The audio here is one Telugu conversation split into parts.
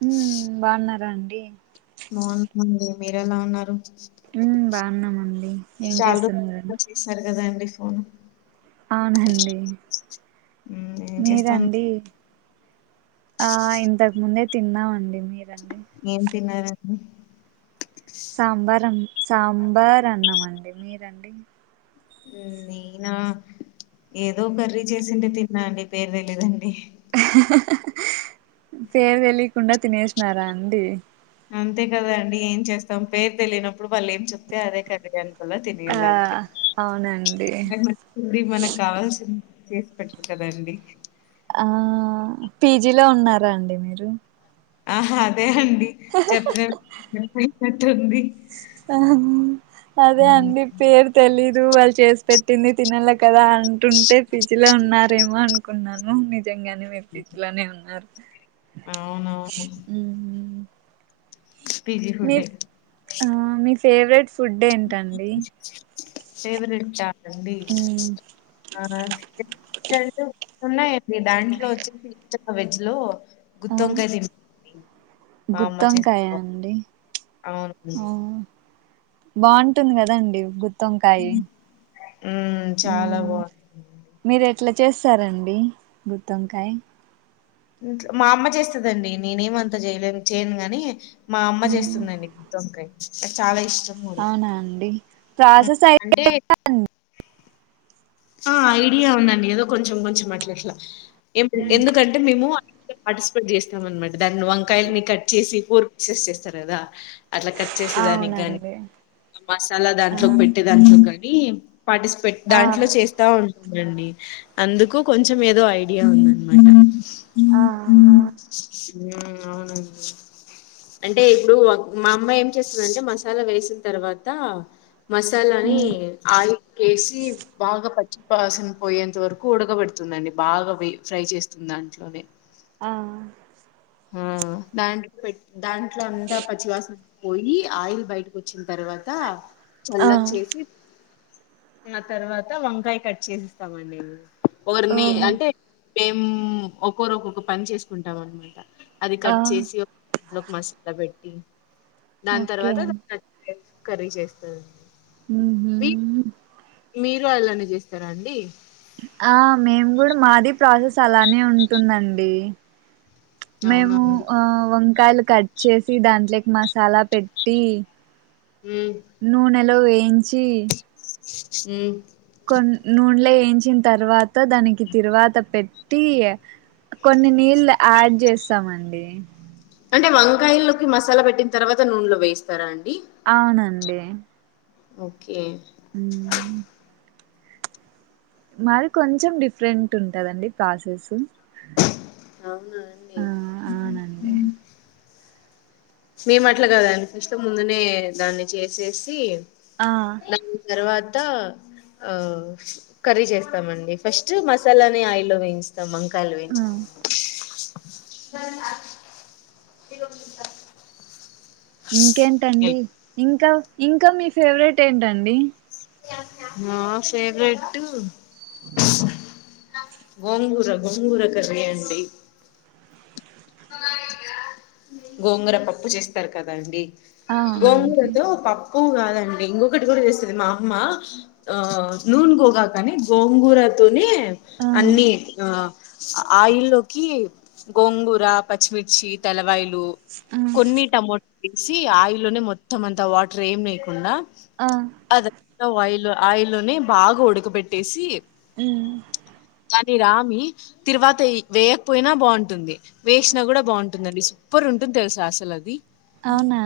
హ బాగున్నారా అండి అండి మీరు ఎలా ఉన్నారు బాగున్నామండి ఏం చేస్తున్నారుని కదా అడి ఫోన్ అవునండి మ్మ్, ఏం చేస్తాను మీరండి ఆ ఇంతకు ముందే తిన్నామండి మీరు ఏం తిన్నారడి సాంబార్ అ సాంబార్ అన్నామ అండి మీరండి నేనా ఏదో కర్రీ చేసింటే తిన్నా అండి పేరు తెలియదండి పేరు తెలియకుండా తినేసినారా అండి అంతే కదా అండి ఏం చేస్తాం పేరు తెలియనప్పుడు వాళ్ళు ఏం చెప్తే అదే కద అండి లా ఆ తిినగలా అంతే అవునండి మ మనకు కావాల్సింది చేసి పెట్టు కదండి ఆ పీజిలో ఉన్నారా అండి మీరు ఆ అదే అండి చెప్ప చెప్పినట్టు ఉంది అదే అండి పేరు తెలిదు వాళ్ళు చేసి పెట్టింది తినలే కదా అంటుంటే పీజీ లో ఉన్నారేమో అనుకున్నాను నిజంగానే మీ పట్లోనే ఉన్నారు అవునవును పీజీ మీ ఫుడ్డే మీ ఫేవరెట్ ఫుడ్ ఏంటండి ఫేవరేట్ హ అండి హా ఉన్నాయండి దాంట్లో వచ్చే ఇ వెజ్ లో గుత్తి వంకాయ తింపి గుత్తంకాయా అండి అవునండి బాగుంటుంది కదండి గుర్ గుత్తవంకయ్ ఉమ్ చాలా బాగుంది మీరే అట్లా చేస్తారంండి గుత్తంకాయ మా అమ్మ చేస్తదండి నేనేమంత చేయలే చేయను గాని మా అమ్మ చేస్తుందండి గుత్తొంకాయ్ నాకు చాలా ఇష్టం కూడా అవునా అండి ప్రాసెస్ అయితే అంటే ఆ ఐడియా ఉందండి ఏదో కొంచెం కొంచెం అట్లాట్లా ఎందుకంటే మేము పార్టిసిపేట్ చేస్తాం అనమాట దాన్ని వంకాయలని కట్ చేసి ఫోర్ పిక్సెస్ చేస్తారు కదా అట్లా కట్ చేసి అవునండి మసాలా దాంట్లో ఆ పెట్టే దాంట్లో కాని పాటిసిపెట్ ఆ దాంట్లో చేస్త ఉంటుండి అందుకు కొంచెం ఏదో ఐడియా ఉందనమాట ఆ ఆ అవునండి అంటే ఇప్పుడు మా అమ్మ ఏం చేస్తుందంటే మసాలా వేసిన తర్వాత మసాలాని ఉమ్ ఆయిల్ వేసి బాగా పట్ వాసన పోయేంత వరకు ఉడకబెడుతుందండి బాగా ఫ్రై చేస్తుంది దాంట్లోనే ఆ ఆ దాంట్లో పెట్ దాంట్లో అంతా పచ్చివాసన పోయి ఆయిల్ బయటకు వచ్చిన తర్వాత ఆ చల్లకు చేసి ఆ తర్వాత వంకాయ కట్ చేసిస్తామండి పొరని ఓహో అంటే మేము ఒకొరు ఒక్కొక్క పని చేసుకుంటాం అనమాట అది ఆ కట్ చేసి దాంట్లో ఒక మసాలా పెట్టి దాని ఓకే తర్వాత దాచ్చ కర్రీ చేస్తందిండి ఉహూ మీరు అలానే చేస్తారా అండి ఆ మేము కూడా మాది ప్రాసెస్ అలానే ఉంటుందండి అవునా మేము అండి ఆ వంకాయలు కట్ చేసి దాంట్లోకి మసాలా పెట్టి మ్మ్ నూనెలో వేయించి ఉం కొన్ నూన్ల వేయించిన తర్వాత దానికి తిరువాత పె ట్టి కొన్ని నీళ్లు యాడ్ చేస్తామండి అంటే వంకాయ లోకి మసాలా పెట్టిన తర్వాత నూనెలో వేస్తారా అండి అవునండి ఓకే అ మరి కొంచెం డిఫరెంట్ ఉంటందండి ప్రాసెస్ అవునా అండి ఆ అవునండి మేము అట్లా కదా అండి ముందునే దాన్ని చేసేసి ఆ దాని తర్వాత ఆ కర్రీ చేస్తామండి ఫస్ట్ మసాలాని ఆయిల్లో వేయి స్తము వంకాయలు ఆ వెంచుకున్నాక [inaudible] ఇంకేంటండి ఇంకా ఇంకా మీ ఫేవరెట్ ఏంటండి నా ఫేవరెట్ గోంగూర గోంగూర కర్రీ అండి గోంగర పప్పు చేస్తారు కదా అండి ఆ అవునండి గోంగూరతో పప్పు తక్కువ కాదండి ఇంకొకటి కూడా చేస్తుంది మా అమ్మ ఆ నూన్ గోగాకు అని గోంగూర తోనే ఆ అన్ని ఆయిల్ లోకి గోంగూర కూ పచ్చిమిర్చి తలవైలు ఆ కొన్ని టమో వేసి ఆయిల్నే మొత్తం అంత వాటర్ ఏం లేయకుండా ఆ అదంతా ఆయి ఆయిల్లోనే బాగా ఉడకబెట్టేసి ఉమ్ అది రామి తిరువాత వేయకపోయినా బాగుంటుంది వేసినా కూడా బాగుంటుందండి సూపర్ ఉంటుంది తెలుసు అసలు అది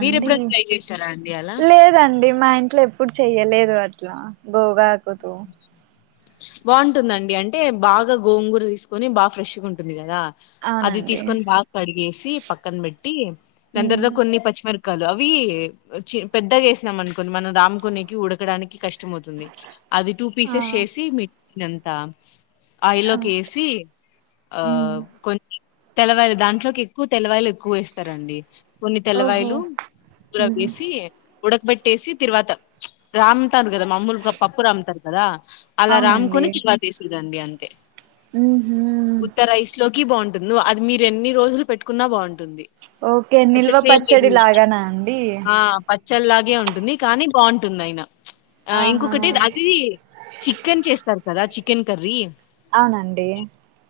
మీరు ఎప్పుడైనా ట్రై చేశారా అండి అలా లేదండి మా ఇంట్లో ఎప్పుడు చెయ్యలేదు వాట్లా గో బ్యాకు తూ బాగుంటుందండి అంటే బాగా గోంగూర తీసుకొని బాగా ఫ్రెష్గా ఉంటుంది కదా అది అవునండి తీసుకొని బాగా కడిగేసి పక్కన పెట్టి హ్మ్. దంతర్తో కొన్ని పచ్చిమిర క్కలు అవి పెద్దగా వేసినాం అనుకోని మనం రామ్ కొనేకి ఉడకడానికి కష్టం తుంది అది టూ ఆ పీసెస్ చేసి ఇదంతా ఆ ఆయిల్లోకి వేసి ఆ హ్మ్. కొంచం తెలవాయలు దాంట్లోకి ఎక్కు తెలవయలు ఎక్కువ వేస్తారండి కొన్ని ఓహో తెల్లవాయలు కూర హ్మ్. వేసి ఉడకబెట్టేసి తరువాత రామ్తారు కదా మామూలుగా పప్పు రామ్తారు కదా అలా రామ్ అవునండి కొని కివా తీసేదండి అంటే ఉహు ఉత్తరాయిస్ లోకి బాగుంటుంది వ్ అది మీరు ఎన్ని రోజులు పెట్టుకున్నా బాగుంటుంది ఓకే నిల్వ అసలు సేమ్ పచ్చడి లాగానా అండి చ్చల్లాగే ఉంటుంది కానీ బాగుంటుంది ఆయన ఆ ఆహా ఇంకొకటి అది చికెన్ చేస్తారు కదా చికెన్ కర్రీ అవునండి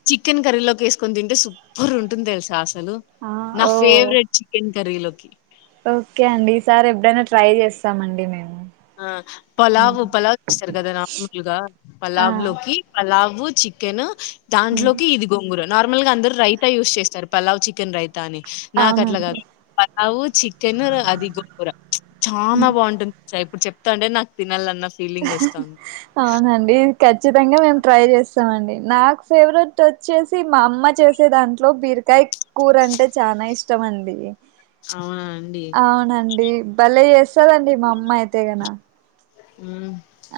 చికెన్ కర్రీలోకి వేసుకొని తింటే సూపర్ ఉంటుంది తెలుసా అసలు ఆ నా ఓ ఫేవరెట్ చికెన్ కరీలోొకి ఓకే అండి ఈసారి ఎప్పుడైనా ట్రై చేస్తామండి మేము ఆ పలావు్ హ్మ్. పలావ్ చేస్తారు కదా నార్ ముల్గా ఆ పలావ్ లోకి పలావ్ చికెన్ హ్మ్. దాంట్లోకి ఇది గొంగురు నార్మల్ గా అందరు రైత యూజ్ చేస్తారు పల్లావ్ చికెన్ రైత ని నాకు అట్లా అవునండి కాదు పలావు చికెన్ అది గోబూర చాలనా హ్మ్. బాగుంటుంది ఇప్పుడు చెప్తా అండే నాకు తినాలన్న ఫీలింగ్ వస్తుంది అవునండి ఖచ్చితంగా మేము ట్రై చేస్తామ అండి నాకు ఫేవరెట్ వచ్చేసి మా అమ్మ చేసే దాంట్లో బియా తరకాయ కూర అంటే చాలా ఇష్టంమంది అవునా అండి భళ్లే చేస్తదండి మా అమ్మాయి అయితే కన ఉ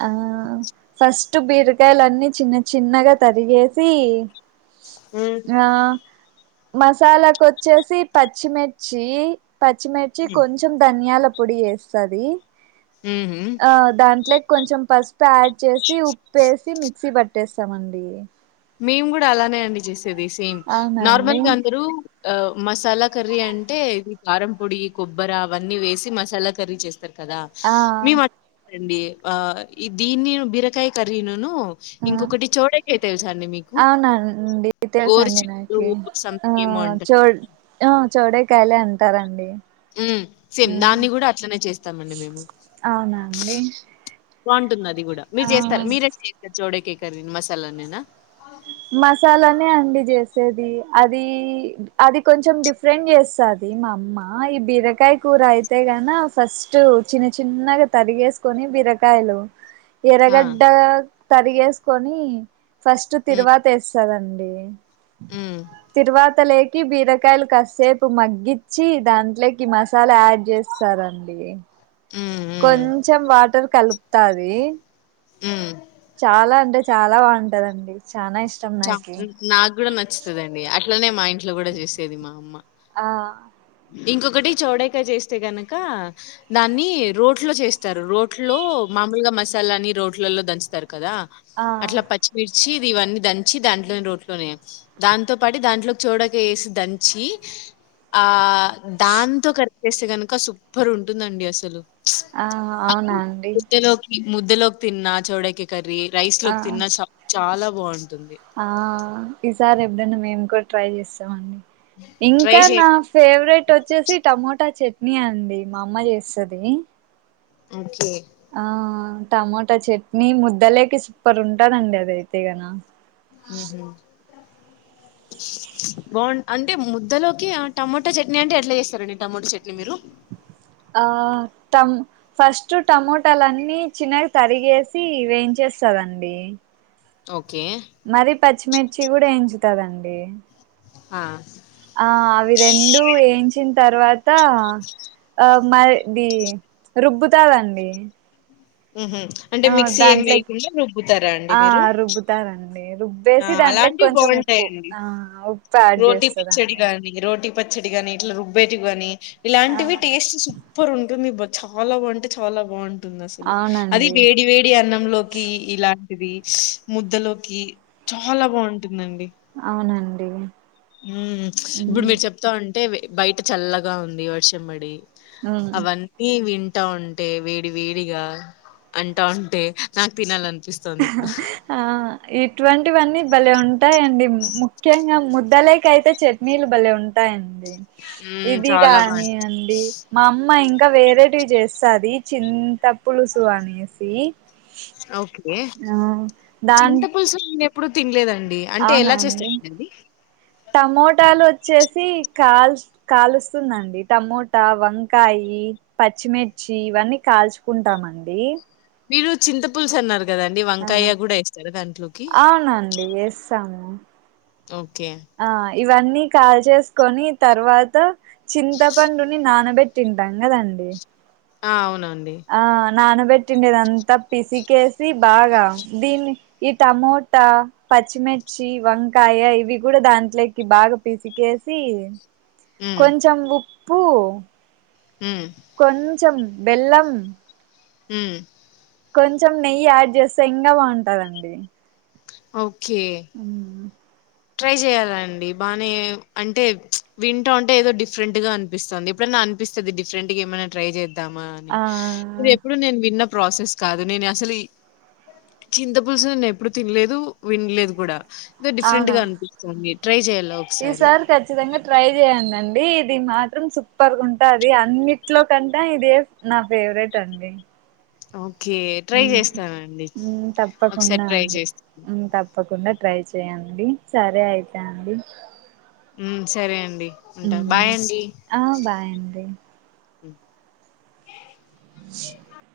ఆ ఫస్ట్ బీరకాయలన్నీ చిన్న చిన్నగా తరిగేసి ఉమ్. ఆ మసాలాకు వచ్చేసి పచ్చిమిర్చి పచ్చిమిర్చి కొంచెం ధనియాల వ ఉహు దాంట్లో కొ పసు యాడ్ చేసి ఉప్పేసి మిక్సీ పట్టేస్తామండి మేము కూడా అలానే అండి చేసేది సేమ్ అవునండి నార్మల్గా అందరూ ఆ మసాలా కర్రీ అంటే ఇది కారం పొడి కొబ్బర అవన్నీ వేసి మసాలా కర్రీ చేస్త కదా ఆ మీ అట్లాారండి ఆ ఈ దీన్ని బీరకాయ కర్రీనును ఆ ఇంకొకటి చోడక అయితా సార్ అవునండి తెల్స అండి చిక్కుడు నాకి ఆ సంథింగ్ ఏమో అంటారు. చో చ డే కాయలు అంటారండి ఉ సేమ్ దాన్ని కూడా అట్లనే చేస్తామండి మేము అవునా అండి బాగుంటుంది అది కూడా మీరు చేస్తారు ఆ మీరట్లా చేస్తారు చోడే కేకర న మసాలా నేనా మసాలానే అండి చేసేది అది అది కొంచెం డిఫరెంట్ చేస్తుంది మా అమ్మ ఈ బీరకాయ కూర అయితే న ఫస్ట్ చిన్న చిన్నగా తరిగేసుకొని బిరకయలో ఆ! ఎరగడ్డ తరిగేసుకొని ఫస్ట్ హ్మ్. తిరువాత వేస్తదండి హ్మ్. తిరువాతలేక్ కి బీరకాయలు కాస్సేపు మగ్గించి దాంట్లోకి మసాలా యాడ్ చేస్తారంండి హ్మ్. హ్మ్. కొంచెం వాటర్ కలుపుతది ఉమ్ చాలా అంటే చాలా బాగుంటదండి చానా ఇష్టం చ నాకి నాకు కూడా నచ్చుతదండి అట్లనే మా ఇంట్లో కూడా చేసేది మా అమ్మ ఆ ఇంకొకటి చౌడకా చేస్తే గనక దాన్ని రోట్లో చేస్తారు రోట్లో మామూలుగా మసాలాని రోట్లలో దంచుతారు కదా అట్ల ఆ పచ్చిమిర్చి పిచ్చి దాంట్లో రోట్లోనే దాంతో పాటు దాంట్లోకి చౌడకా వేసి దంచి ఆ దాంతో కర్రీ చేస్తే గనుక సూపర్ ఉంటుందండి అసలు ఆ అది అవునా అండి ముద్దలోకి ముద్దలోకి తిన్నా చౌడకా కర్రీ రైస్ ఆ లోకి తిన్నా చాలా బాగుంటుంది ఆ ఈసారి ఎప్పుడైనా మేము కూడా ట్రై చేస్తామండి ట్రై ఇంకా నా చేయండి ఫేవరెట్ వచ్చేసి టమటా చెట్ ట్నీ అండి మా అమ్మ చేస్తది ఓకే ఆ టమటా చట్నీ ముద్దలేకి సూపర్ ఉంటందండి అదయితే గన ఆహ బాగు అంటే ముద్దలోకి టమటా చట్నీ అంటే ఎట్ల చేస్తరండి టమటా చట్నీ మీరు ఆ ట ఫస్ట్ టమటాలన్నీ చిన్నగా తరిగేసి వేయించ చేస్తరండీ ఓకే పచ్చిమిర్చి కూడా వేయించుతరండి ఆ ఆ అవి రెండు వేయించి తర్వాత ఆ మ ఇది రుబ్బుతాదండి ఆహా అంటే ఆ మిక్సీ ఏమి దాంట్లోకి వేయకుండా రుబ్బుతారా అండి ఆ మీరు రుబ్బుతారండి ఆ రుబ్బేసి దాంట్లోకి అలాంటివి కొంచెం ఉప్పు బాగుంటాయండి ఆ ఉప్పు యాడ్ రోటీ పచ్చడి చేస్తదండి కానీ రో రోటి పచ్చడిగాని ఇట్లా రుబ్బేటియి గాని ఆ ఇలాంటివి టేస్ట్ సూపర్ ఉంటుంది చాలా బాగుంటే చాలా బాగుంటుంది అసలు అది అవునండి వేడి వేడి అన్నంలోకి ఇలాంటి ముద్దలోకి చాలా బాగుంటు అవునా అండి ఉమ్ ఇప్పుడు మీరు చెప్తా ఉంటే బయట చల్లగా ఉంది వర్షం పడి ఉమ్ అవన్నీ వింట అంటా ఉంటే వేడి వేడిగా అంటా ఉంటే నాకు తినాలని ఆ ఇటువంటివన్నీ భలే ఉంటాయండి ముఖ్యంగా ముద్దలేక అయితే చట్నీలు భలే ఉంటాయండి హ్మ్ ఇది చాలా కానీ బాగుంది అండి మా అమ్మ ఇంకా ఇంకా వేరేటియి చేస్తాది చింత పులుసు అనేసి ఓకే ఆ చింతపులుసు నేనెప్పుడూ తినలేదండి అంటే ఎలా అవునాండి చేస్తారండి అది టమటాలు వచ్ వచ్చేసి కాల్ కాలుస్తుందండి టమటా వంకాయి పచ్చిమిర్చి ఇవన్నీ కాల్చుకుంటామండి మీరు చింత పులుసు అన్నారు కదండి ఆ వంకాయ కూడా వేస్తారా దాంట్లోకి అవునండి వేస్తాము ఓకే ఆ ఇవన్నీ కాల్చేసుకొని తర్వాత చింతపండుని నానబెట్టి తింటాం కదండి ఆ అవునవును ఆ నానబెట్టిండదంతా పిసికేసి బాగా దీన్ని ఈ టమోటా పచ్చిమిర్చి వంకాయ ఇవి కూడా దాంట్లోకి బాగా పిసికేసి హ్మ్. కొంచెం ఉప్పు హ్మ్. కొంచం బెల్లం హ కొంచెం నెయ్యి యాడ్ చేస్తే ఇంకా బాగుంటదండి ఓకే మ్ ట్రై చేయాలండి బాగానే అంటే వింటా అంటే ఏదో డిఫరెంట్ గా అనిపిస్తుంది ఏప్పుడ నా అనిపిస్తాడు డిఫరెంట్ గా ఏమైనా ట్రై చేద్దామా అని ఆ ఎప్పుడో నేను విన్నా ప్రాసెస్ కాదు నేను అసలు చింత పులుసు నేను ఎప్పుడు తినలేదు వినలేదు కూడా డిఫరెంట్ గా అనిపిస్తుంది ట్రై చేయాలి ఈ సారీ కఖచ్చితంగా ట్రై దండి ఇది మాత్రం సూపర్గా ఉంటాది అన్నిట్లో కంట ఇదే నా ఫేవరెట్ అండి అఓ ఒకసారి తప్పకుండా ట్రై అండి చేస్తాను. తప్పకుండా ట్రై చెయండి సరే అయితే అండి ఉ సరే అండి ఉంటా ఉమ్ బాయ్ అండి ఆ బాయ్ అండి [unintelligible] [unintelligible]